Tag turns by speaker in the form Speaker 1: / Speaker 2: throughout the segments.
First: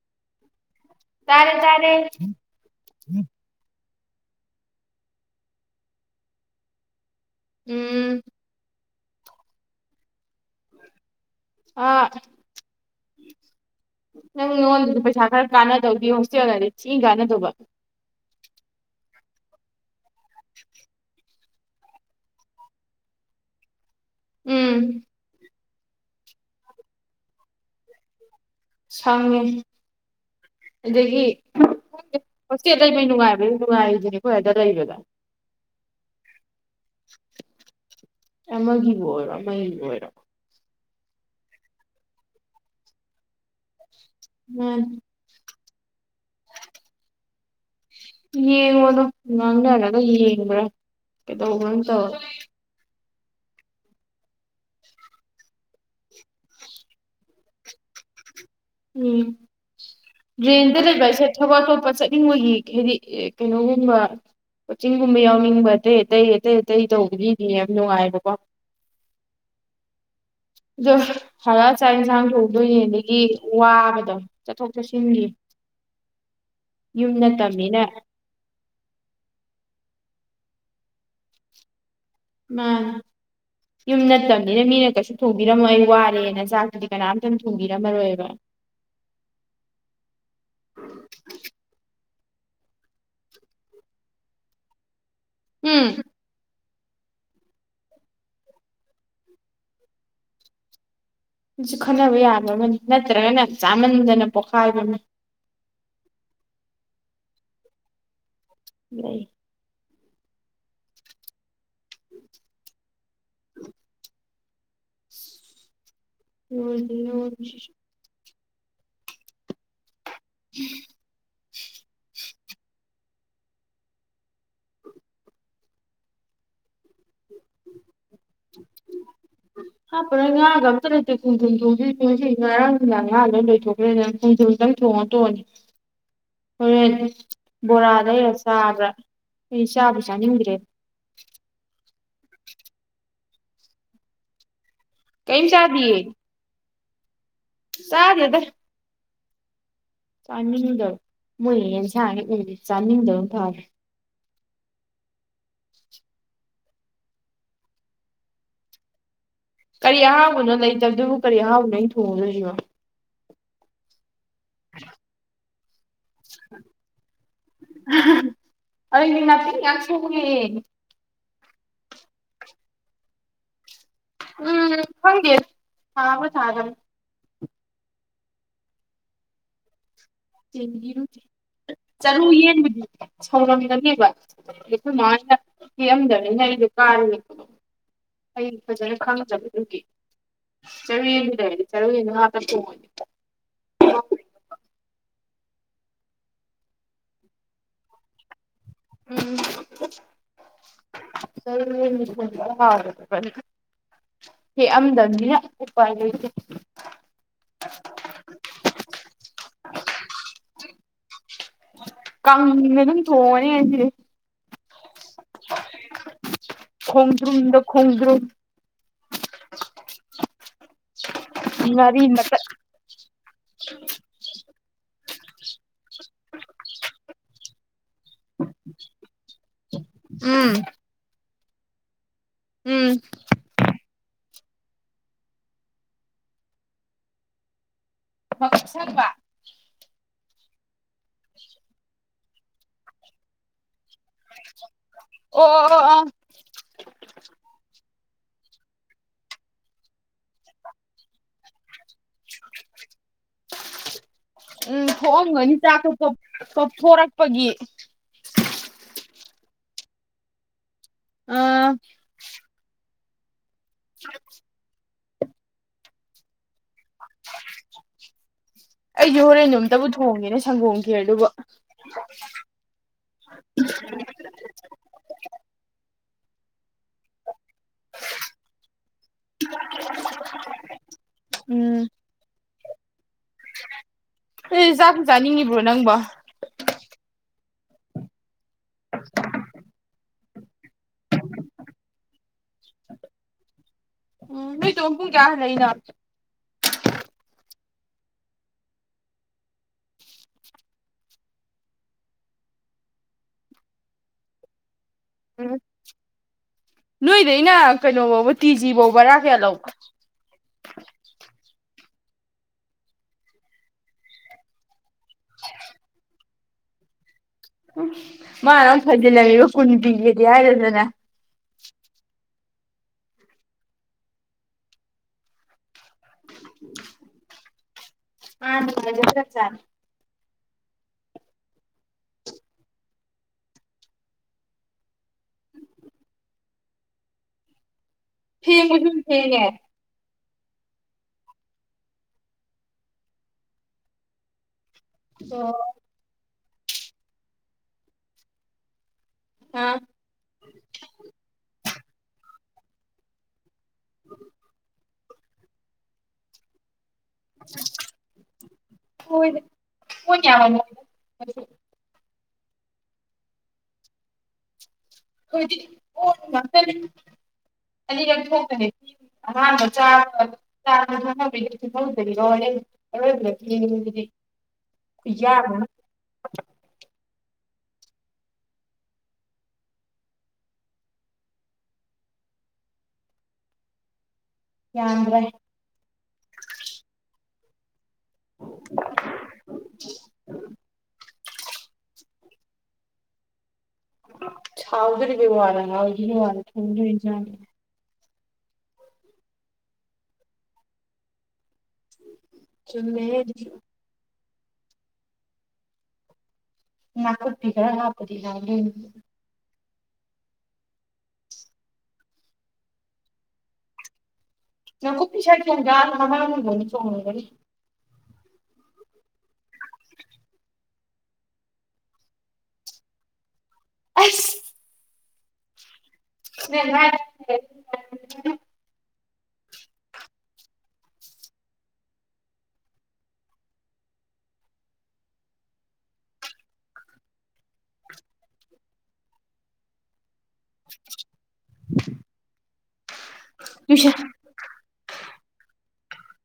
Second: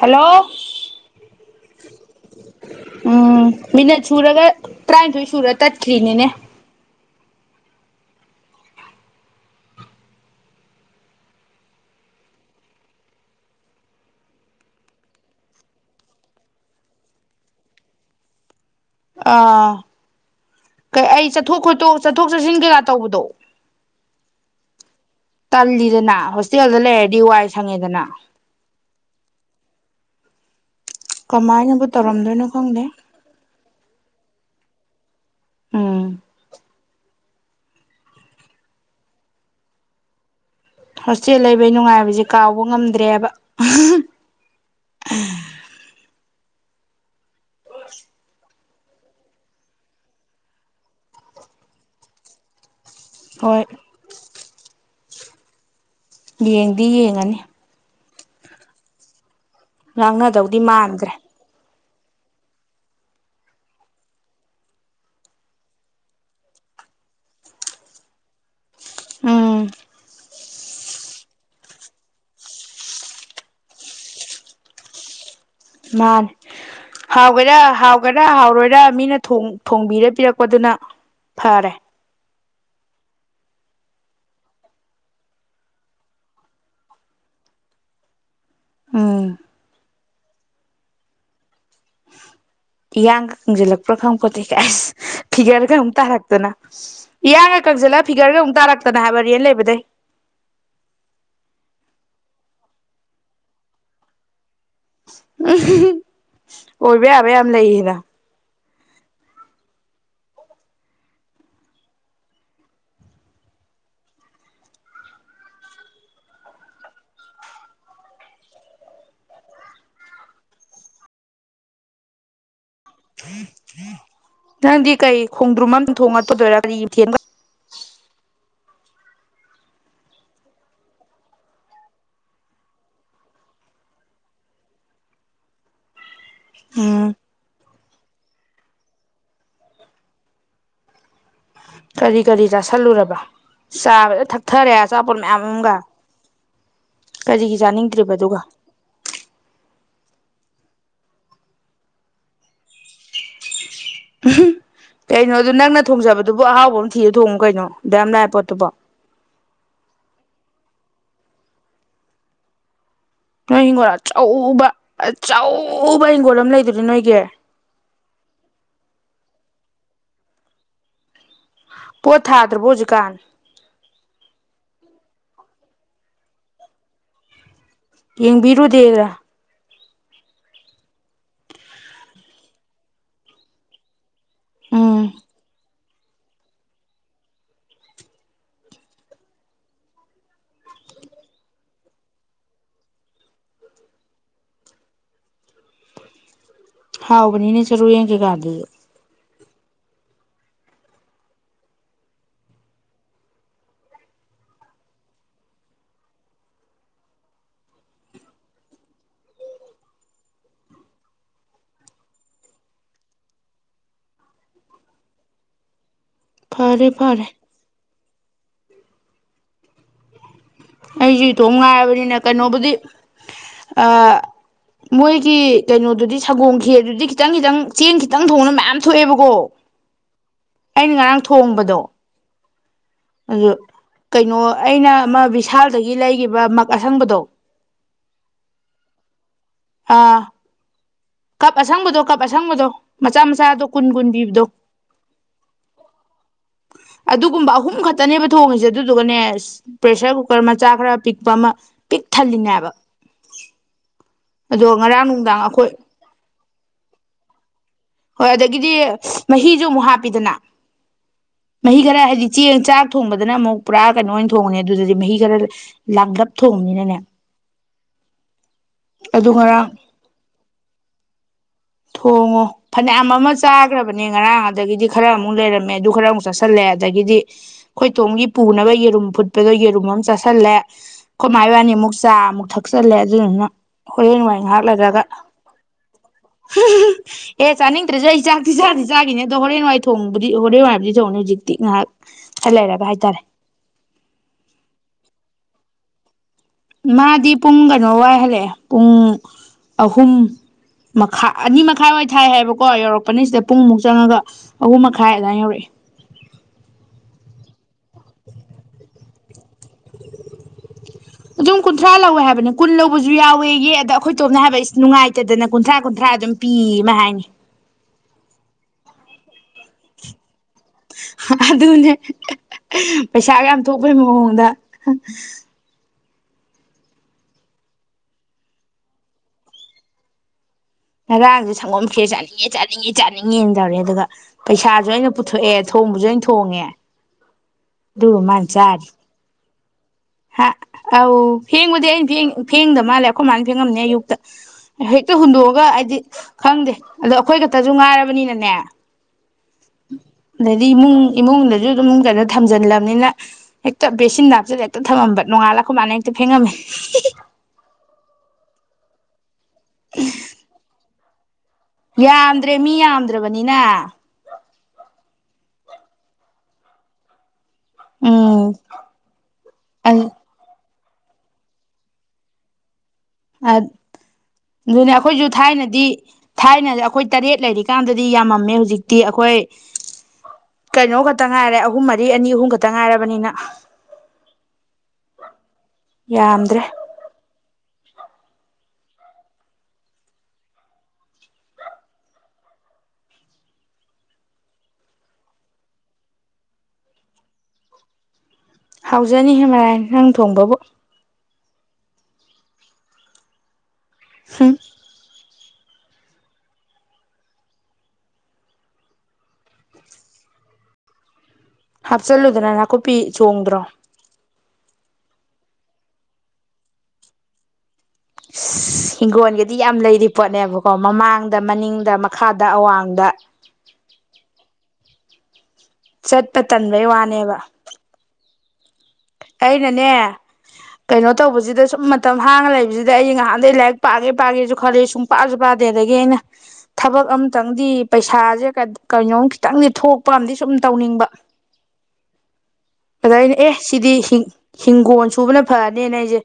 Speaker 1: hello
Speaker 2: ꯇꯥꯔꯦ ꯇꯥꯔꯦ
Speaker 1: ꯎꯝ ꯃꯤꯅꯠ ꯁꯨꯔꯒ ꯇꯔꯥꯅꯤꯊꯣꯏ ꯁꯨꯔ ꯇꯠꯈ꯭ꯔꯤꯅꯤꯅꯦ
Speaker 2: ꯎꯝ ꯑ ꯅꯪ ꯅꯉꯣꯟꯗꯗꯤ ꯄꯩꯁꯥ ꯈꯔ ꯀꯥꯟꯅꯗꯧꯗꯤ ꯍꯣꯁꯇꯦꯜꯗꯗꯤ ꯊꯤꯅ ꯀꯥꯟꯅꯗꯧꯕ
Speaker 1: ꯑꯥ ꯀꯩ ꯑꯩ ꯆꯠꯊꯣꯛ ꯈꯣꯠꯇꯣꯛ ꯆꯠꯊꯣꯛ ꯆꯠꯁꯤꯟ ꯀꯩꯀꯥ ꯇꯧꯕꯗꯣ
Speaker 2: ꯎꯝ
Speaker 1: ꯇꯜꯂꯤꯗꯅ ꯍꯣꯁꯇꯦꯜꯗ ꯂꯩꯔꯗꯤ ꯋꯥꯏ ꯁꯪꯉꯦꯗꯅ
Speaker 2: ꯁꯪꯉꯦ ꯑꯗꯒꯤ
Speaker 1: ꯀꯃꯥꯏꯅꯕꯨ ꯇꯧꯔꯝꯗꯣꯏꯅꯣ
Speaker 2: ꯍꯣꯁꯇꯦꯠ
Speaker 1: ꯈꯪꯗꯦ
Speaker 2: ꯂꯩꯕꯩ ꯅꯨꯡꯉꯥꯏꯕꯩ ꯅꯨꯡꯉꯥꯏꯔꯤꯗꯨꯅꯦ ꯑꯩꯈꯣꯏ ꯑꯗ ꯂꯩꯕꯗ
Speaker 1: ꯎꯝ
Speaker 2: ꯑꯃꯒꯤꯕꯨ ꯑꯣꯏꯔꯣ ꯑꯃꯒꯤꯕꯨ ꯑꯣꯏꯔꯣ
Speaker 1: ꯍꯣꯁꯇꯦꯜ ꯂꯩꯕꯩ ꯅꯨꯡꯉꯥꯏꯕꯁꯦ ꯀꯥꯎꯕ ꯉꯝꯗ꯭ꯔꯦꯕ
Speaker 2: ꯃꯥꯅꯤ ꯌꯦꯡꯉꯣꯗꯣ ꯉꯥꯡꯅꯔꯒ ꯌꯦꯡꯕ꯭ꯔꯥ ꯀꯩꯗꯧꯕ꯭ꯔꯥ ꯇꯧꯔꯣ
Speaker 1: ꯍꯣꯏ ꯌꯦꯡꯗꯤ ꯌꯦꯡꯉꯅꯤ
Speaker 2: ꯎꯝ
Speaker 1: ꯉꯥꯡꯅꯗꯧꯗꯤ
Speaker 2: ꯔꯦꯟꯗ ꯂꯩꯕ
Speaker 1: ꯃꯥꯟꯗ꯭ꯔꯦ
Speaker 2: ꯍꯥꯏꯁꯦ ꯊꯕꯛ ꯑꯇꯣꯞꯄ ꯆꯠꯅꯤꯡꯕꯒꯤ ꯍꯥꯏꯗꯤ ꯀꯩꯅꯣꯒꯨꯝꯕ ꯀꯣꯆꯤꯡꯒꯨꯝꯕ ꯌꯥꯎꯅꯤꯡꯕ ꯑꯇꯩ ꯑꯇꯩ ꯑꯇꯩ ꯑꯇꯩ ꯇꯧꯕꯒꯤꯗꯤ ꯌꯥꯝ ꯅꯨꯡꯉꯥꯏꯕꯀꯣ
Speaker 1: ꯎꯝ
Speaker 2: ꯑꯗꯣ ꯍꯜꯂꯛꯑꯒ ꯆꯥꯛ ꯌꯦꯟꯁꯥꯡ ꯊꯣꯡꯗꯣꯏꯅꯤ ꯑꯗꯒꯤ ꯋꯥꯕꯗꯣ ꯆꯠꯊꯣꯛ ꯆꯠꯁꯤꯟꯒꯤ
Speaker 1: ꯃꯥꯅꯦ
Speaker 2: ꯌꯨꯝ ꯅꯠꯇꯕꯅꯤꯅ
Speaker 1: ꯍꯥꯎꯒꯦꯔꯥ ꯍꯥꯎꯔꯣꯏꯔꯥ ꯃꯤꯅ ꯊꯣꯡꯕꯤꯔ ꯄꯤꯔꯛꯄꯗꯨꯅ ꯐꯔꯦ
Speaker 2: ꯃꯥ ꯌꯨꯝ ꯅꯠꯇꯕꯅꯤꯅ ꯃꯤꯅ ꯀꯩꯁꯨ ꯊꯣꯡꯕꯤꯔꯝꯃꯣ ꯑꯩ ꯋꯥꯔꯦꯅ ꯆꯥꯛꯇꯨꯗꯤ ꯀꯅꯥꯝꯇꯪ ꯊꯣꯡꯕꯤꯔꯝꯃꯔꯣꯏꯕ
Speaker 1: ꯎꯝ ꯌꯥꯪ ꯒꯥ ꯀꯪꯁꯤꯜꯂꯛꯄꯔꯥ ꯈꯪꯄꯣꯠꯇꯦ ꯐꯤꯒꯔ ꯒꯥ
Speaker 2: ꯎꯝ
Speaker 1: ꯑꯃꯨꯛ ꯇꯔꯛꯇꯅ ꯏꯡꯒ ꯀꯪꯁꯤꯜꯂ ꯐꯤꯒꯔꯒ ꯑꯃꯨꯛ ꯇꯥꯔꯛꯇꯅ ꯍꯥꯏꯕ ꯔꯤꯌꯦꯟ ꯂꯩꯕꯗꯩ
Speaker 2: ꯁꯨ ꯈꯟꯅꯕ ꯌꯥꯕ ꯑꯃ ꯅꯠꯇ꯭ꯔꯒꯅ ꯆꯥꯃꯟꯗꯅ ꯄꯣꯛ ꯀꯥꯏꯕꯃꯦ
Speaker 1: ꯑꯣꯏꯕ ꯌꯥꯕ ꯌꯥꯝ ꯌꯥꯝ ꯂꯩꯌꯦꯦꯅ
Speaker 2: ꯂꯩ ꯍꯦ ꯍꯝ
Speaker 1: ꯅꯪꯗꯤ ꯀꯩ ꯈꯣꯡꯗ꯭ꯔꯨꯝ ꯑꯃꯝ ꯊꯣꯡꯉꯠꯄꯗꯣꯏꯔꯥ ꯀꯔꯤ ꯊꯒ
Speaker 2: ꯍꯥꯞꯄ꯭ꯔ ꯉꯥꯒ ꯑꯝꯇ ꯂꯩꯇꯦ ꯈꯣꯡꯊꯨꯝ ꯊꯣꯡꯁꯤ ꯊꯣꯡꯁꯤ ꯉꯔꯥꯡꯗꯥꯡ ꯉꯥ ꯂꯣꯏ ꯂꯣꯏꯊꯣꯛꯈ꯭ꯔꯦꯗꯅ ꯈꯣꯡꯖꯨꯝꯗꯪ ꯊꯣꯡꯉ ꯇꯣꯡꯉꯅꯤ ꯍꯣꯏ
Speaker 1: ꯎꯝ
Speaker 2: ꯕꯣꯔꯥꯗꯩꯔ ꯆꯥꯕ꯭ꯔꯥ ꯑꯩ ꯆꯥꯕ ꯆꯥꯅꯤꯡꯗ꯭ꯔꯦ
Speaker 1: ꯀꯔꯤ ꯀꯔꯤ ꯇꯥꯥꯁꯜꯂꯨꯔꯕ ꯁꯥꯕ ꯊꯊꯔꯦ
Speaker 2: ꯀꯩꯝ
Speaker 1: ꯆꯄꯔꯃꯦꯎꯒ
Speaker 2: ꯆꯥꯗꯤꯌꯦ
Speaker 1: ꯀꯔꯤꯒꯤ ꯆꯥꯅꯤꯡꯗ꯭ꯔꯤꯕ ꯑꯗꯨꯒ
Speaker 2: ꯆꯥꯗꯦꯗ ꯆꯥꯅꯤꯡꯗꯕ ꯃꯣꯏ ꯌꯦꯟꯁꯥꯒꯤ ꯑꯣꯏꯗꯤ ꯆꯥꯅꯤꯡꯗꯕ ꯐꯥꯔꯦ
Speaker 1: ꯀꯩꯅꯣ ꯑꯗꯨ ꯅꯪꯅ ꯊꯣꯡꯖꯕꯗꯨꯕꯨ ꯑꯍꯥꯎꯕ ꯑꯃ ꯊꯤꯔ ꯊꯣꯡꯉꯨ ꯀꯩꯅꯣ ꯑꯗꯨ ꯌꯥꯝ ꯂꯅꯥꯏ ꯄꯣꯠꯇꯨꯕꯣ
Speaker 2: ꯀꯔꯤ ꯑꯍꯥꯎꯕꯅꯣ ꯂꯩꯇꯕꯗꯨꯕꯨ ꯀꯔꯤ ꯑꯍꯥꯎꯕꯅꯣ ꯑ ꯊꯣꯡꯉꯗꯣꯏꯁꯤꯕ
Speaker 1: ꯅꯣꯏ ꯍꯒꯣꯔ ꯑꯕ ꯆꯧ ꯎꯕ ꯍꯪꯒꯣꯜ ꯑꯃ ꯂꯩꯗꯔꯤ ꯅꯣꯏꯒꯤ
Speaker 2: ꯀꯌꯥꯁ ꯎ
Speaker 1: ꯄꯣꯊꯥꯗ꯭ꯔꯕꯕꯨꯖ ꯀꯥꯟ
Speaker 2: ꯎꯝ ꯍꯪꯤ ꯆꯗꯝ
Speaker 1: ꯌꯦꯡꯕꯤꯔꯨꯗꯦꯗ꯭ꯔ
Speaker 2: ꯆꯦꯡꯒꯤ ꯔꯨꯇꯤ ꯆꯔꯨ ꯌꯦꯟꯕꯨꯗꯤ ꯁꯧꯔꯝꯒꯅꯦꯕ
Speaker 1: ꯎꯝ
Speaker 2: ꯃꯥꯗ ꯍꯤꯑꯝꯗꯕꯅꯤꯅ ꯑꯩꯗꯣ ꯀꯥꯔꯤꯅꯦꯕꯣ ꯑꯩ ꯐꯖꯅ ꯈꯥꯡꯉꯖꯕꯗꯨꯒꯤ ꯆꯔꯨ ꯌꯦꯦꯟꯗꯨꯗꯔꯗꯤ ꯆꯔꯨ ꯌꯦ ꯉꯥꯛꯇ ꯊꯣꯡꯉꯣꯏꯅꯦ
Speaker 1: ꯍꯥꯎꯕꯅꯤ ꯏꯅꯦ ꯆꯔꯨ ꯌꯦꯡ ꯀ ꯀꯗꯗ
Speaker 2: ꯎꯝ ꯍ ꯍꯦꯛꯑꯝꯗꯕꯅꯤꯅ ꯎꯄꯥꯏ ꯂꯩꯇꯦ ꯀꯥꯡꯗ ꯑꯗꯨꯝ ꯊꯣꯡꯉꯅꯤ ꯍꯥꯏꯁꯦ
Speaker 1: ꯐꯔꯦ ꯐꯔꯦ
Speaker 2: ꯈꯣꯡꯨꯗ ꯈꯣꯡꯗ꯭ꯔꯨ
Speaker 1: ꯑꯩꯁꯨ ꯏ ꯊꯣꯡ
Speaker 2: ꯉꯥꯔꯤ
Speaker 1: ꯉꯥꯏꯔꯕꯅꯤꯅ
Speaker 2: ꯃꯇꯠ
Speaker 1: ꯀꯩꯅꯣꯕꯨꯗꯤ ꯃꯣꯏꯒꯤ ꯀꯩꯅꯣꯗꯨꯗꯤ ꯁꯒꯣꯝ ꯈꯔꯗꯨꯗꯤ ꯈꯤꯇꯪ ꯈꯤꯇꯪ ꯆꯦꯡ ꯈꯤꯇꯪ ꯊꯣꯡꯅ ꯃꯌꯥꯝ ꯊꯣꯛꯑꯦꯕꯀꯣ
Speaker 2: ꯎꯝ
Speaker 1: ꯑꯩꯅ ꯉꯔꯥꯡ ꯊꯣꯡꯕꯗꯣ
Speaker 2: ꯎꯝ
Speaker 1: ꯑꯗꯨ ꯀꯩꯅꯣ ꯑꯩꯅ ꯑꯃ ꯕꯤꯚꯤꯁꯥꯜꯗꯒꯤ ꯂꯩꯈꯤꯕ ꯃꯛ ꯑꯁꯪꯕꯗꯣ
Speaker 2: ꯃꯁꯕ
Speaker 1: ꯑꯥ ꯀꯁꯪꯕꯗꯣ ꯀꯞ ꯑꯁꯪꯕꯗꯣ ꯃꯆꯥ ꯃꯆꯥꯗ ꯀꯨꯟ ꯀꯨꯟ ꯄꯤꯕꯗꯣ
Speaker 2: ꯑꯣ ꯑꯣ ꯑꯣ ꯑꯣ
Speaker 1: ꯑꯗꯨꯒꯨꯝꯕ ꯑꯍꯨꯝ ꯈ ꯛꯇꯅꯦꯕ ꯊꯣꯡꯉꯁꯦ ꯑꯗꯨꯗꯨꯒꯅꯦ ꯄ꯭ꯔꯦꯁꯔ ꯀꯨꯀꯔ ꯃꯆꯥ ꯈꯔ ꯄꯤꯛꯄ ꯑꯃ ꯄꯤꯛ ꯊꯜꯂꯤꯅꯦꯕ ꯑꯗꯣ
Speaker 2: ꯎꯝ
Speaker 1: ꯉꯔꯥꯡ ꯅꯨꯡꯗꯥꯡ
Speaker 2: ꯍꯣꯡꯑꯝꯒꯅꯤ
Speaker 1: ꯑꯩꯈꯣꯏ
Speaker 2: ꯆꯥꯛꯇꯣ ꯀꯣꯞꯊꯣꯔꯛꯄꯒꯤ
Speaker 1: ꯍꯣꯏ ꯑꯗꯒꯤꯗꯤ ꯃꯍꯤꯁꯨ ꯑꯃꯨꯛ ꯍꯥꯞꯄꯤꯗꯅ
Speaker 2: ꯑꯥ
Speaker 1: ꯃꯍꯤ ꯈꯔ ꯍꯥꯏꯕꯗꯤ ꯆꯦꯡ ꯆꯥꯛ ꯊꯣꯡꯕꯗꯅ ꯑꯃꯨꯛ ꯄꯨꯔꯥ ꯀꯩꯅꯣ ꯑꯣꯏꯅ ꯊꯣꯡꯉꯅꯦ ꯑꯗꯨꯗꯗꯤ ꯃꯍꯤ ꯔ ꯂꯪꯒꯞ ꯊꯣꯡꯝ ꯏꯅꯦ
Speaker 2: ꯑꯩꯁꯨꯦ
Speaker 1: ꯑꯗꯨ
Speaker 2: ꯍꯣꯔꯦꯟ
Speaker 1: ꯉꯔꯥꯡ
Speaker 2: ꯑꯝꯇꯕꯨ ꯊꯣꯡꯉꯦꯅꯦ ꯁꯪꯒꯣꯝꯈꯤ ꯑꯗꯨꯕꯨ
Speaker 1: ꯊꯣꯡꯉꯣ ꯐꯅꯌꯥꯝ ꯑꯃ ꯆꯥꯈ꯭ꯔꯕꯅꯦ ꯉꯔꯥꯡ ꯑꯗꯒꯤꯗꯤ ꯈꯔ ꯑꯃꯨꯛ ꯂꯩꯔꯝꯃꯦ ꯑꯗꯨ ꯈꯔ ꯑꯃꯨꯛ ꯆꯠꯁꯤꯜꯂꯦ ꯑꯗꯒꯤꯗꯤ ꯑꯩꯣꯏꯇꯣꯡꯝꯒꯤ ꯄꯨꯅꯕ ꯌꯦꯔꯨꯝ ꯐꯨꯠꯄꯗꯣ ꯌꯦꯔꯨꯝ ꯑꯃ ꯆꯥꯥꯁꯜꯂꯦ ꯑꯩꯈꯣꯏ ꯃꯥꯏ ꯋꯥꯅꯤ
Speaker 2: ꯎꯝ
Speaker 1: ꯑꯃꯨꯛ ꯆꯥ ꯑꯃꯨꯛ ꯆꯂꯦ ꯑꯗꯨꯗꯨꯅ ꯍꯣꯔꯦꯟ ꯅꯣꯡꯃꯥꯏ ꯉꯥꯏꯍꯥꯛ
Speaker 2: ꯑꯗꯨꯗꯤ ꯆꯥꯛꯄꯨ
Speaker 1: ꯂꯩꯔꯒ
Speaker 2: ꯆꯥꯅꯤꯡꯉꯤꯕ꯭ꯔꯣ ꯅꯪꯕꯣ
Speaker 1: ꯑꯦ ꯆꯥꯅꯤꯡꯗ꯭ꯔꯦꯁꯨ ꯑꯩ ꯏꯆꯥꯡ ꯐꯤꯖꯥꯗꯤ ꯆꯥꯈꯤꯅꯦ ꯑꯗꯣ ꯍꯣꯔꯦꯟ ꯋꯥꯏ ꯊꯣꯡ ꯗꯤ ꯍꯣꯔꯦ ꯋꯥꯕꯨꯗꯤ ꯇꯅꯤ ꯍꯧꯖꯤꯛꯇꯤ ꯉꯥꯏꯍꯥꯛ ꯈꯔ ꯂꯩꯔꯒ ꯍꯥꯏꯇꯥꯔꯦ
Speaker 2: ꯎꯝ ꯅ ꯆꯣꯡꯨ ꯀꯌꯥ ꯂꯩꯗ
Speaker 1: ꯃꯥꯗꯤ ꯄꯨꯡ ꯀꯩꯅꯣ ꯋꯥꯏ ꯍꯜꯂꯛꯑꯦ ꯄꯨꯡ ꯑꯍꯨꯝ ꯃꯈꯥꯏ ꯑꯅꯤ ꯃꯈꯥꯏ ꯋꯥꯏ ꯊꯥꯏ ꯍꯥꯏꯕꯀꯣ ꯌꯧꯔꯛꯄꯅꯤ ꯁꯤꯗ ꯄꯨꯡꯃꯨꯛ ꯆꯪꯉꯒ ꯑꯍꯨꯝ ꯃꯈꯥꯏ ꯑꯗꯨꯃꯥꯏꯅ
Speaker 2: ꯎꯝ
Speaker 1: ꯌꯧꯔꯛꯑꯦ
Speaker 2: ꯅꯣꯏꯗꯩꯅ ꯀꯩꯅꯣ ꯐꯕ ꯇꯤꯖꯤ ꯐꯕꯥꯛ ꯂ
Speaker 1: ꯑꯗꯨꯝ ꯀꯨꯟꯊ꯭ꯔꯥ ꯂꯧꯋꯦ ꯍꯥꯏꯕꯅꯦ ꯀꯨꯟ ꯂꯧꯕꯁꯨ ꯌꯥꯎꯋꯦ ꯌꯦ ꯑꯗ ꯑꯩꯈꯣꯏ ꯇꯣꯝꯅ ꯍꯥꯏꯕ ꯏꯁ ꯅꯨꯡꯉꯥꯏꯇ ꯆꯗꯅ ꯀꯨꯟꯊ꯭ꯔꯥ ꯀꯟꯊ꯭ꯔꯥ ꯑꯗꯨꯝ ꯄꯤꯃ ꯍꯥꯏꯅꯤ
Speaker 2: ꯃꯥ ꯑꯔꯝ ꯐꯖꯂꯃꯤꯕ ꯀꯨꯟꯗꯤꯒꯗꯤ ꯍꯥꯏꯔ ꯗ
Speaker 1: ꯑꯗꯨꯅꯦ ꯄꯩꯁꯥꯒ ꯌꯥꯝ ꯊꯣꯛꯄꯒꯤ ꯃꯑꯣꯡꯗ
Speaker 2: ꯑ ꯆ ꯆꯔ
Speaker 1: ꯉꯔꯥꯡꯁꯦ ꯁꯪꯒꯣꯝ ꯈꯦ ꯆꯥꯅꯤꯡꯉꯦ ꯆꯥꯅꯤꯡꯉꯦ ꯆꯥꯅꯤꯡꯉꯦꯅ ꯇꯧꯔꯛꯑꯦ ꯑꯗꯨꯒ ꯄꯩꯁꯥꯁꯨ ꯑꯩꯅ ꯄꯨꯊꯣꯛꯑꯦ ꯊꯣꯡꯕꯁꯨ ꯑꯩꯅ ꯊꯣꯡꯉꯦ ꯑꯗꯨꯒ ꯃꯥꯅ
Speaker 2: ꯊꯁꯨ
Speaker 1: ꯆꯥꯔꯤ
Speaker 2: ꯊꯦꯡ
Speaker 1: ꯍꯥ ꯑꯧ ꯐꯦꯡꯕꯨꯗꯤ ꯑꯩꯅꯦꯡ ꯐꯦꯡꯗ ꯃꯥꯜꯂꯦ ꯑꯩꯈꯣꯏ ꯃꯥꯜꯅ ꯐꯦꯡꯉꯝꯅꯤ ꯑꯌꯨꯛꯇ ꯔꯇ ꯍꯗꯣ
Speaker 2: ꯑꯣ
Speaker 1: ꯈꯪꯗꯦ ꯑꯗꯣ ꯑꯩꯈꯣꯏ ꯈꯛꯇꯁꯨ ꯉꯥꯏꯔꯕꯅꯤꯅꯅꯦ
Speaker 2: ꯑꯥ
Speaker 1: ꯂꯩꯗꯤ ꯏꯃꯨꯡ ꯏꯃꯨꯡ ꯂꯩꯗꯤ ꯑꯗꯨꯨ ꯑꯗꯨꯝ ꯐꯖꯅ ꯊꯝꯖꯜꯂꯕꯅꯤꯅ ꯍꯦꯛꯇ ꯕꯦꯁꯤꯟ ꯅꯥꯞꯁꯤꯗ ꯍꯦꯛꯇ ꯊꯝꯃꯝꯕ ꯅꯣꯡꯉꯥꯜꯂꯛꯄ ꯃꯥꯜꯅ ꯍꯦꯛꯇ ꯐꯦꯡꯉꯝꯃꯦ
Speaker 2: ꯍꯣꯏ ꯀꯨ ꯀꯋꯥꯅꯤ ꯑꯗꯨ
Speaker 1: ꯌꯥꯝꯗ꯭ꯔꯦ ꯃꯤ ꯌꯥꯝꯗ꯭ꯔꯕꯅꯤꯅ
Speaker 2: ꯣꯏ ꯍ ꯑꯅꯤꯔꯛ
Speaker 1: ꯎꯝ
Speaker 2: ꯊꯣꯛꯣꯛꯇꯅꯦ ꯄꯤ ꯑꯍꯥꯟꯕ ꯆꯥ ꯆꯒꯦ
Speaker 1: ꯑꯗꯨꯅꯦ ꯑꯩꯈꯣꯏꯁꯨ
Speaker 2: ꯈꯨꯌꯥꯝ ꯑꯃ
Speaker 1: ꯊꯥꯏꯅꯗꯤ ꯊꯥꯏꯅ ꯑꯩꯈꯣꯏ ꯇꯔꯦꯠ ꯂꯩꯔꯤ ꯆꯖꯤ ꯀꯥꯟꯗꯗꯤ ꯌꯥꯝꯃꯝꯃꯦ ꯍꯧꯖꯤꯛꯇꯤ ꯑꯩꯈꯣꯏ ꯀꯩꯅꯣ ꯈꯛꯇ ꯉꯥꯏꯔꯦ ꯑꯍꯨꯝ ꯃꯔꯤ ꯑꯅꯤ ꯑꯍꯨꯝ ꯈꯛꯇ ꯉꯥꯏꯔꯕꯅꯤꯅ
Speaker 2: ꯌꯥꯝꯗ꯭ꯔꯦ
Speaker 1: ꯌꯥꯝꯗ꯭ꯔꯦ
Speaker 2: [unintelligible] ꯑꯣꯗꯅ ꯕꯔ ꯋꯥꯔ ꯊ
Speaker 1: ꯍꯥꯎꯖꯅꯤ ꯍꯦꯃꯔꯥ ꯅꯪ ꯊꯣꯡꯕꯕꯨ
Speaker 2: ꯆꯨꯝꯃꯦ
Speaker 1: ꯍ
Speaker 2: ꯉꯅꯥ ꯀꯄꯤꯤꯒ ꯍꯥꯥꯛꯄꯗꯤ
Speaker 1: ꯍꯥꯞꯆꯤꯜꯂꯨꯗꯅ ꯅꯥꯀꯨꯞꯄꯤ ꯆꯣꯡꯗ꯭ꯔꯣ
Speaker 2: ꯅ ꯀꯨꯄꯤ ꯁꯅꯤ ꯆꯣꯡꯉꯒꯅꯤ
Speaker 1: ꯑꯁ ꯍꯤꯡꯒꯣꯜꯒꯤꯗꯤ ꯌꯥꯝ ꯂꯩꯔꯤ ꯄꯣꯠꯅꯦꯕꯀꯣ ꯃꯃꯥꯡꯗ ꯃꯅꯤꯡꯗ ꯃꯈꯥꯗ ꯑꯋꯥꯡꯗ
Speaker 2: ꯑꯁ
Speaker 1: ꯆꯠꯄ
Speaker 2: ꯅꯪ
Speaker 1: ꯇꯟꯕꯩ ꯋꯥꯅꯦꯕ
Speaker 2: ꯍꯥꯏꯗꯨꯗꯤ
Speaker 1: ꯑꯩꯅꯅꯦ ꯀꯩꯅꯣ ꯇꯧꯕꯁꯤꯗ ꯁꯨꯝ ꯃꯇꯝ ꯍꯥꯡꯉ ꯂꯩꯕꯁꯤꯗ ꯑꯩ ꯉꯍꯥꯟꯗꯒꯤꯩ ꯂꯥꯏꯔꯤꯛ ꯄꯥꯒꯦ ꯄꯥꯒꯦꯁꯨ ꯈꯂ ꯁꯨꯝ ꯄꯥꯁꯨ ꯄꯥꯗꯦ ꯑꯗꯒꯤ ꯑꯩꯅ ꯊꯕꯛ ꯑꯝꯇꯪꯗꯤ ꯄꯩꯁꯥꯁꯦ ꯀꯩꯅꯣꯝ ꯈꯤꯇꯪꯗꯤ ꯊꯣꯛꯄ ꯑꯝ ꯁꯨꯝ ꯇꯧꯅꯤꯡꯕ ꯑꯗꯨꯗꯥꯥꯏꯅꯦ ꯑꯦ ꯁꯤꯗꯤ
Speaker 2: ꯅꯨꯡꯁꯥ
Speaker 1: ꯍꯤꯡꯒꯣꯜ ꯁꯨꯕꯅ ꯐ ꯐꯅꯦꯅ ꯑꯩꯁꯦ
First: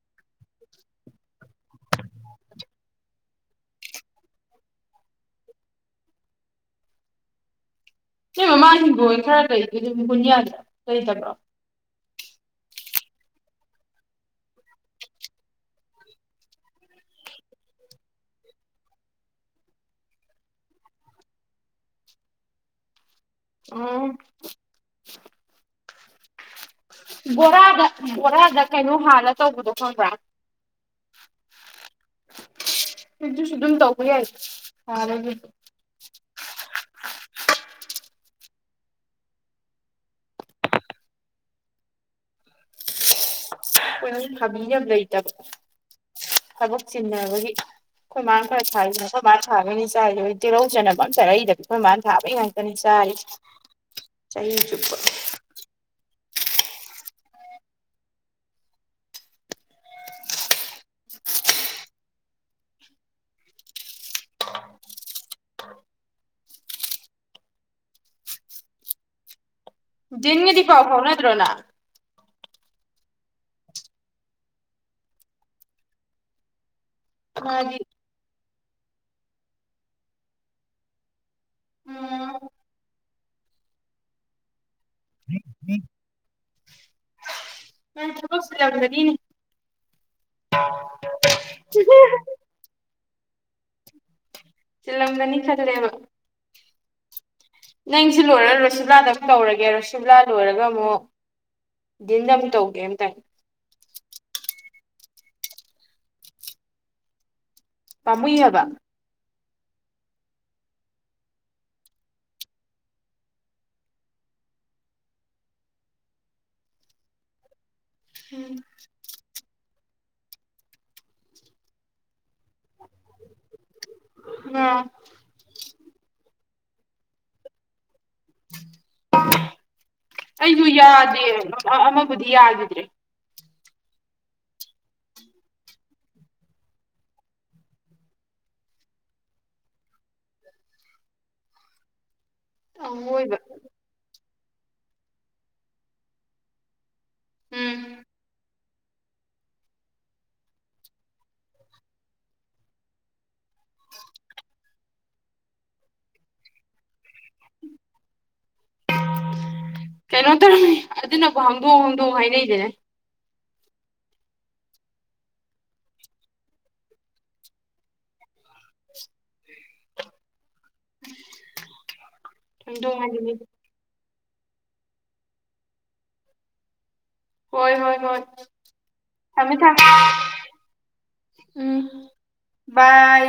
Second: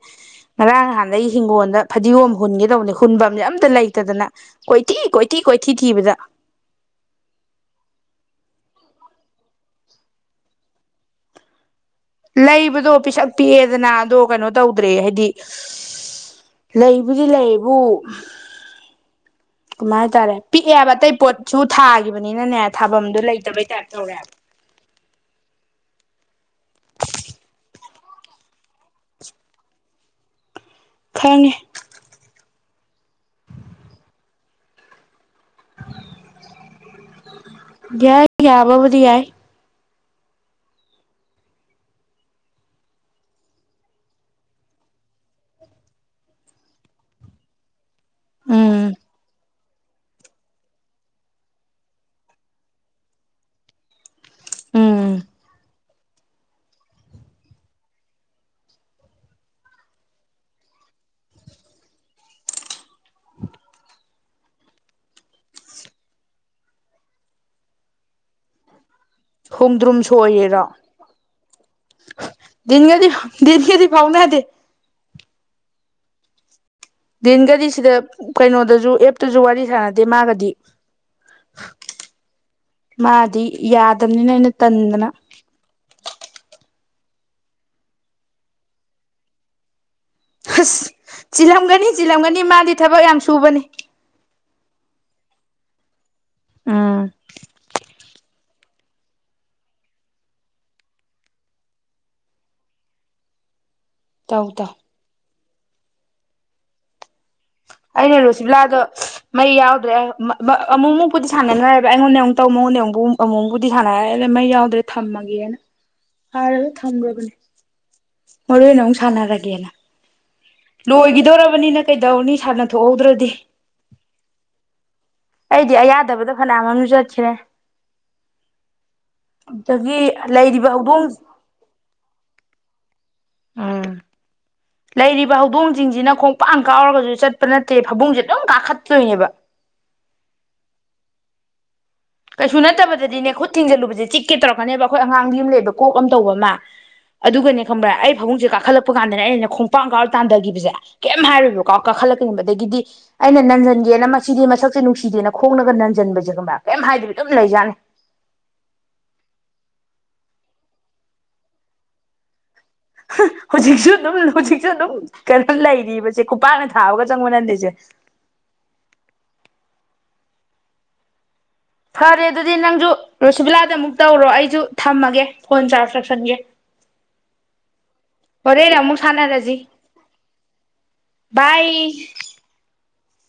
Speaker 1: ꯉꯔꯥꯡ ꯅꯍꯥꯟꯗꯒꯤ ꯍꯤꯡꯒꯣꯜꯗ ꯐꯗꯤꯒꯣꯝ ꯍꯨꯟꯒꯗꯧꯕꯅꯦ ꯍꯨꯟꯕ ꯑꯝꯅꯦ ꯑꯝꯇ ꯂꯩꯇꯗꯅ ꯀꯣꯏꯊꯤ ꯀꯣꯏꯊꯤ ꯀꯣꯏꯊꯤ ꯊꯤꯕꯗ
Speaker 2: ꯁꯤ ꯃꯃꯥꯁꯤꯡꯗꯣꯏ ꯈꯔ ꯂꯩꯗꯦ ꯑꯗꯨ ꯀꯨꯟꯌꯥꯗ ꯂꯩꯗꯕ꯭ꯔꯣ
Speaker 1: ꯂꯩꯕꯗꯣ ꯄꯤꯁꯛ ꯄꯤꯛꯑꯦꯗꯅ ꯑꯗꯣ ꯀꯩꯅꯣ ꯇꯧꯗ꯭ꯔꯦ ꯍꯥꯏꯗꯤ ꯂꯩꯕꯨꯗꯤ ꯂꯩꯕꯨ ꯀꯃꯥꯏ ꯍꯥꯏꯇꯥꯔꯦ ꯄꯤꯛꯑꯦꯕ ꯑꯇꯩ ꯄꯣꯠꯁꯨ ꯊꯥꯈꯤꯕꯅꯤꯅꯅꯦ ꯊꯥꯐꯝꯗꯣ ꯂꯩ
Speaker 2: ꯎꯝ ꯣꯔꯒ ꯕꯣꯔꯥꯗ ꯀꯩꯅꯣ ꯍꯥꯟꯅ ꯇꯧꯕꯗꯣ ꯈꯪꯕ꯭ꯔꯥ
Speaker 1: ꯈꯪꯉꯅꯤ
Speaker 2: ꯁꯤꯁꯨ ꯁꯝ ꯇꯧ ꯌꯥ ꯐꯔ
Speaker 1: ꯌꯥ ꯌꯥꯌꯥꯕꯕꯗꯤꯌꯥꯏ
Speaker 2: ꯑꯩꯈꯣꯏ ꯊꯥꯕꯤ ꯌꯥꯝ ꯂꯩꯇꯕ ꯊꯕꯛ ꯆꯤꯟꯅꯕꯒꯤ ꯀꯣꯏ ꯃꯥꯥꯡ ꯀ ꯊꯥꯏ
Speaker 1: ꯎꯝ
Speaker 2: ꯅ ꯃꯥ ꯊꯥꯕꯅꯤ ꯆꯥꯏꯣꯏ ꯇꯤꯜꯍꯧ ꯆꯅꯕ ꯑ ꯆꯔꯛꯏꯗꯕ ꯑꯩꯈꯣꯏ ꯃꯥꯅ ꯊꯥꯕꯩ ꯉꯥꯛꯇꯅꯤ ꯆꯥꯏ ꯆꯍꯤ ꯆꯄ
Speaker 1: ꯎꯝ ꯈꯣꯡꯗ꯭ꯔꯨꯝ
Speaker 2: ꯟꯒꯗꯤ
Speaker 1: ꯁꯣꯏꯔꯤꯔꯣ
Speaker 2: ꯐꯥꯎ ꯐꯥꯎꯅꯗ꯭ꯔꯣꯅ
Speaker 1: ꯟꯒꯔꯤ ꯟꯒꯔꯤ ꯐꯥꯎꯅ ꯍꯥꯏꯗꯤꯦ ꯤꯟꯒꯗꯤ
Speaker 2: ꯃꯥꯗꯤ
Speaker 1: ꯁꯤꯗ ꯀꯩꯅꯣꯗꯁꯨ ꯑꯦꯞꯇꯁꯨ ꯋꯥꯔꯤ ꯁꯥꯟꯅꯗꯦ ꯃꯥꯒꯗꯤ
Speaker 2: ꯎꯝ
Speaker 1: ꯃꯥꯗꯤ ꯌꯥꯗꯕꯅꯤꯅ ꯑꯩꯅ ꯇꯗꯅ
Speaker 2: ꯃ ꯊꯕꯁ ꯌꯥꯗꯔꯤꯅꯤ
Speaker 1: ꯑꯁ ꯆꯤꯜꯂꯝꯒꯅꯤ ꯆꯤꯜꯂꯝꯒꯅꯤ ꯃꯥꯗꯤ ꯊꯕꯛ ꯌꯥꯝ ꯁꯨꯕꯅꯤ
Speaker 2: ꯆꯤꯜꯂꯝꯗꯅꯤ ꯈꯗ꯭ꯔꯦꯕ
Speaker 1: ꯑꯥ
Speaker 2: ꯅꯪꯁꯨ ꯂꯣꯏꯔ ꯔꯨꯁꯨꯂꯥꯗ ꯑꯃ ꯇꯧꯔꯒꯦ ꯔꯨꯁꯨꯝꯂꯥ ꯂꯣꯏꯔꯒ ꯑꯃꯨꯛ ꯗꯤꯟ ꯑꯃꯨꯛ ꯇꯧꯒꯦ ꯑꯃꯝꯇꯪ
Speaker 1: ꯇꯧ ꯇꯧ ꯑꯩꯅ
Speaker 2: ꯄꯥꯝꯃꯨꯏ ꯍꯥꯏꯕ
Speaker 1: ꯔꯣꯁꯤꯂꯥꯗ ꯃꯩ ꯌꯥꯎꯗ꯭ꯔꯦ ꯑꯃꯨꯛ ꯑꯃꯨꯛꯄꯗꯤ ꯁꯥꯟꯅꯔ꯭ꯔꯦꯕ ꯑꯩꯉꯣꯟꯗ ꯑꯃꯨꯛ ꯇꯧ ꯃꯉꯣꯟ ꯑꯃꯨꯛ ꯑꯃꯨꯛꯕꯨꯗꯤ ꯁꯥꯟꯅꯔꯦ ꯃꯩ ꯌꯥꯎꯗ꯭ꯔꯦ ꯊꯝꯃꯒꯦꯅ ꯍꯥꯏꯔꯒ ꯊꯝꯈꯕꯅꯦ ꯃꯔꯨ ꯑꯣꯏꯅ ꯑꯃꯨꯛ ꯁꯥꯟꯅꯔꯒꯦꯅ ꯂꯣꯏꯈꯤꯗꯧꯔꯕꯅꯤꯅ ꯀꯩꯗꯧꯅꯤ ꯁꯥꯟꯅ ꯊꯣꯛꯍꯧꯗ꯭ꯔꯗꯤ
Speaker 2: ꯑꯥ
Speaker 1: ꯑꯩꯗꯤ ꯑꯌꯥꯗꯕꯗ ꯐꯅꯌꯥꯝ ꯑꯃꯁꯝꯨ ꯆꯠꯈꯔꯦ
Speaker 2: ꯑꯩꯁꯨ
Speaker 1: ꯂꯩꯔꯤꯕ ꯍꯧꯗꯣꯡ
Speaker 2: ꯌꯥꯗꯦ ꯑꯃꯕꯨꯗꯤ ꯌꯥꯈꯤꯗ꯭ꯔꯦ
Speaker 1: ꯎꯝ ꯂꯩꯔꯤꯕ ꯍꯧꯗꯣꯡꯁꯤꯡꯁꯤꯅ ꯈꯣꯡꯄꯥꯡ ꯀꯥꯎꯔꯒꯁꯨ ꯆꯠꯄ ꯅꯠꯇꯦ ꯐꯕꯨꯡꯁꯦ ꯂꯣꯏ ꯀꯥꯈꯠꯇꯣꯏꯅꯦꯕ ꯀꯩꯁꯨ ꯅꯠꯇꯕꯗꯗꯤꯅꯦ
Speaker 2: ꯑꯑꯣꯏꯕ
Speaker 1: ꯈꯨꯠ ꯊꯤꯡꯖꯤꯜꯂꯨꯕꯁꯦ ꯆꯤ ꯀꯦ ꯇꯧꯔꯛꯀꯅꯦꯕ ꯑꯩꯈꯣꯏ ꯑꯉꯥꯡꯗꯤ ꯑꯃ ꯂꯩꯕ ꯀꯣꯛ ꯑꯃ ꯇꯧꯕ ꯑꯃ ꯑꯗꯨꯒꯅꯦ ꯈꯪꯕ꯭ꯔꯥ
Speaker 2: ꯎꯝ
Speaker 1: ꯑꯩ ꯐꯥꯕꯨꯡꯁꯦ ꯀꯥꯈꯠꯂꯛꯄ ꯀꯥꯟꯗꯅꯦ ꯑꯩꯅ ꯈꯣꯡꯄꯥꯡ ꯀꯥꯎꯔ ꯇꯥꯟꯊꯒꯤꯈꯤꯕꯁꯦ ꯀꯩꯝ ꯍꯥꯏꯔꯣꯏꯕꯀꯣ ꯀꯥꯈꯠꯂꯛꯀꯅꯦꯕ ꯑꯗꯒꯤꯗꯤ ꯑꯩꯅ ꯅꯟꯖꯟꯒꯦꯅ ꯃꯁꯤꯗꯤ ꯃꯁꯛꯁꯦ ꯅꯨꯡꯁꯤ ꯁꯤꯗꯦꯅ ꯈꯣꯡꯅꯒ ꯅꯟꯖꯟꯕꯁꯦꯒꯃ ꯀꯔꯤꯝ ꯍꯥꯏꯗꯕꯤ ꯑꯗꯨꯝ ꯂꯩꯖꯥꯅꯤ
Speaker 2: ꯀꯩꯅꯣ ꯇꯧꯔꯝꯃꯤ ꯑꯗꯨꯅꯕꯨ ꯍꯥꯡꯗꯣꯛ ꯍꯥꯡꯗꯣꯛ ꯍꯥꯏꯅꯩꯗꯅꯦ
Speaker 1: ꯍꯧꯖꯤꯛꯁꯨ ꯑꯗꯨꯝ ꯍꯧꯖꯤꯛꯁꯨ ꯑꯗꯨꯝ ꯀꯩꯅꯣ ꯂꯩꯔꯤꯕꯁꯦ ꯈꯨꯄꯥꯛꯅ ꯊꯥꯕꯒ ꯆꯪ ꯃꯅꯜꯂꯤꯦꯁꯦ
Speaker 2: ꯎꯝ
Speaker 1: ꯐꯔꯦ ꯑꯗꯨꯗꯤ ꯅꯪꯁꯨ ꯁꯨꯕꯤꯂꯥꯗ ꯑꯃꯨꯛ ꯇꯧꯔꯣ ꯑꯩꯁꯨ ꯊꯝꯃꯒꯦ ꯐꯣꯟ ꯆꯥꯔꯖ ꯇꯧꯁꯟꯒꯦ
Speaker 2: ꯍꯣꯏ ꯍꯣꯏ ꯍꯣꯏ
Speaker 1: ꯍꯣꯔꯦꯟ ꯑꯃꯨꯛ
Speaker 2: ꯊꯝꯃꯦ
Speaker 1: ꯁꯥꯟꯅꯔꯁꯤ
Speaker 2: ꯊꯝ
Speaker 1: ꯕꯥꯏ
Speaker 2: ꯎꯝ ꯕꯥꯏ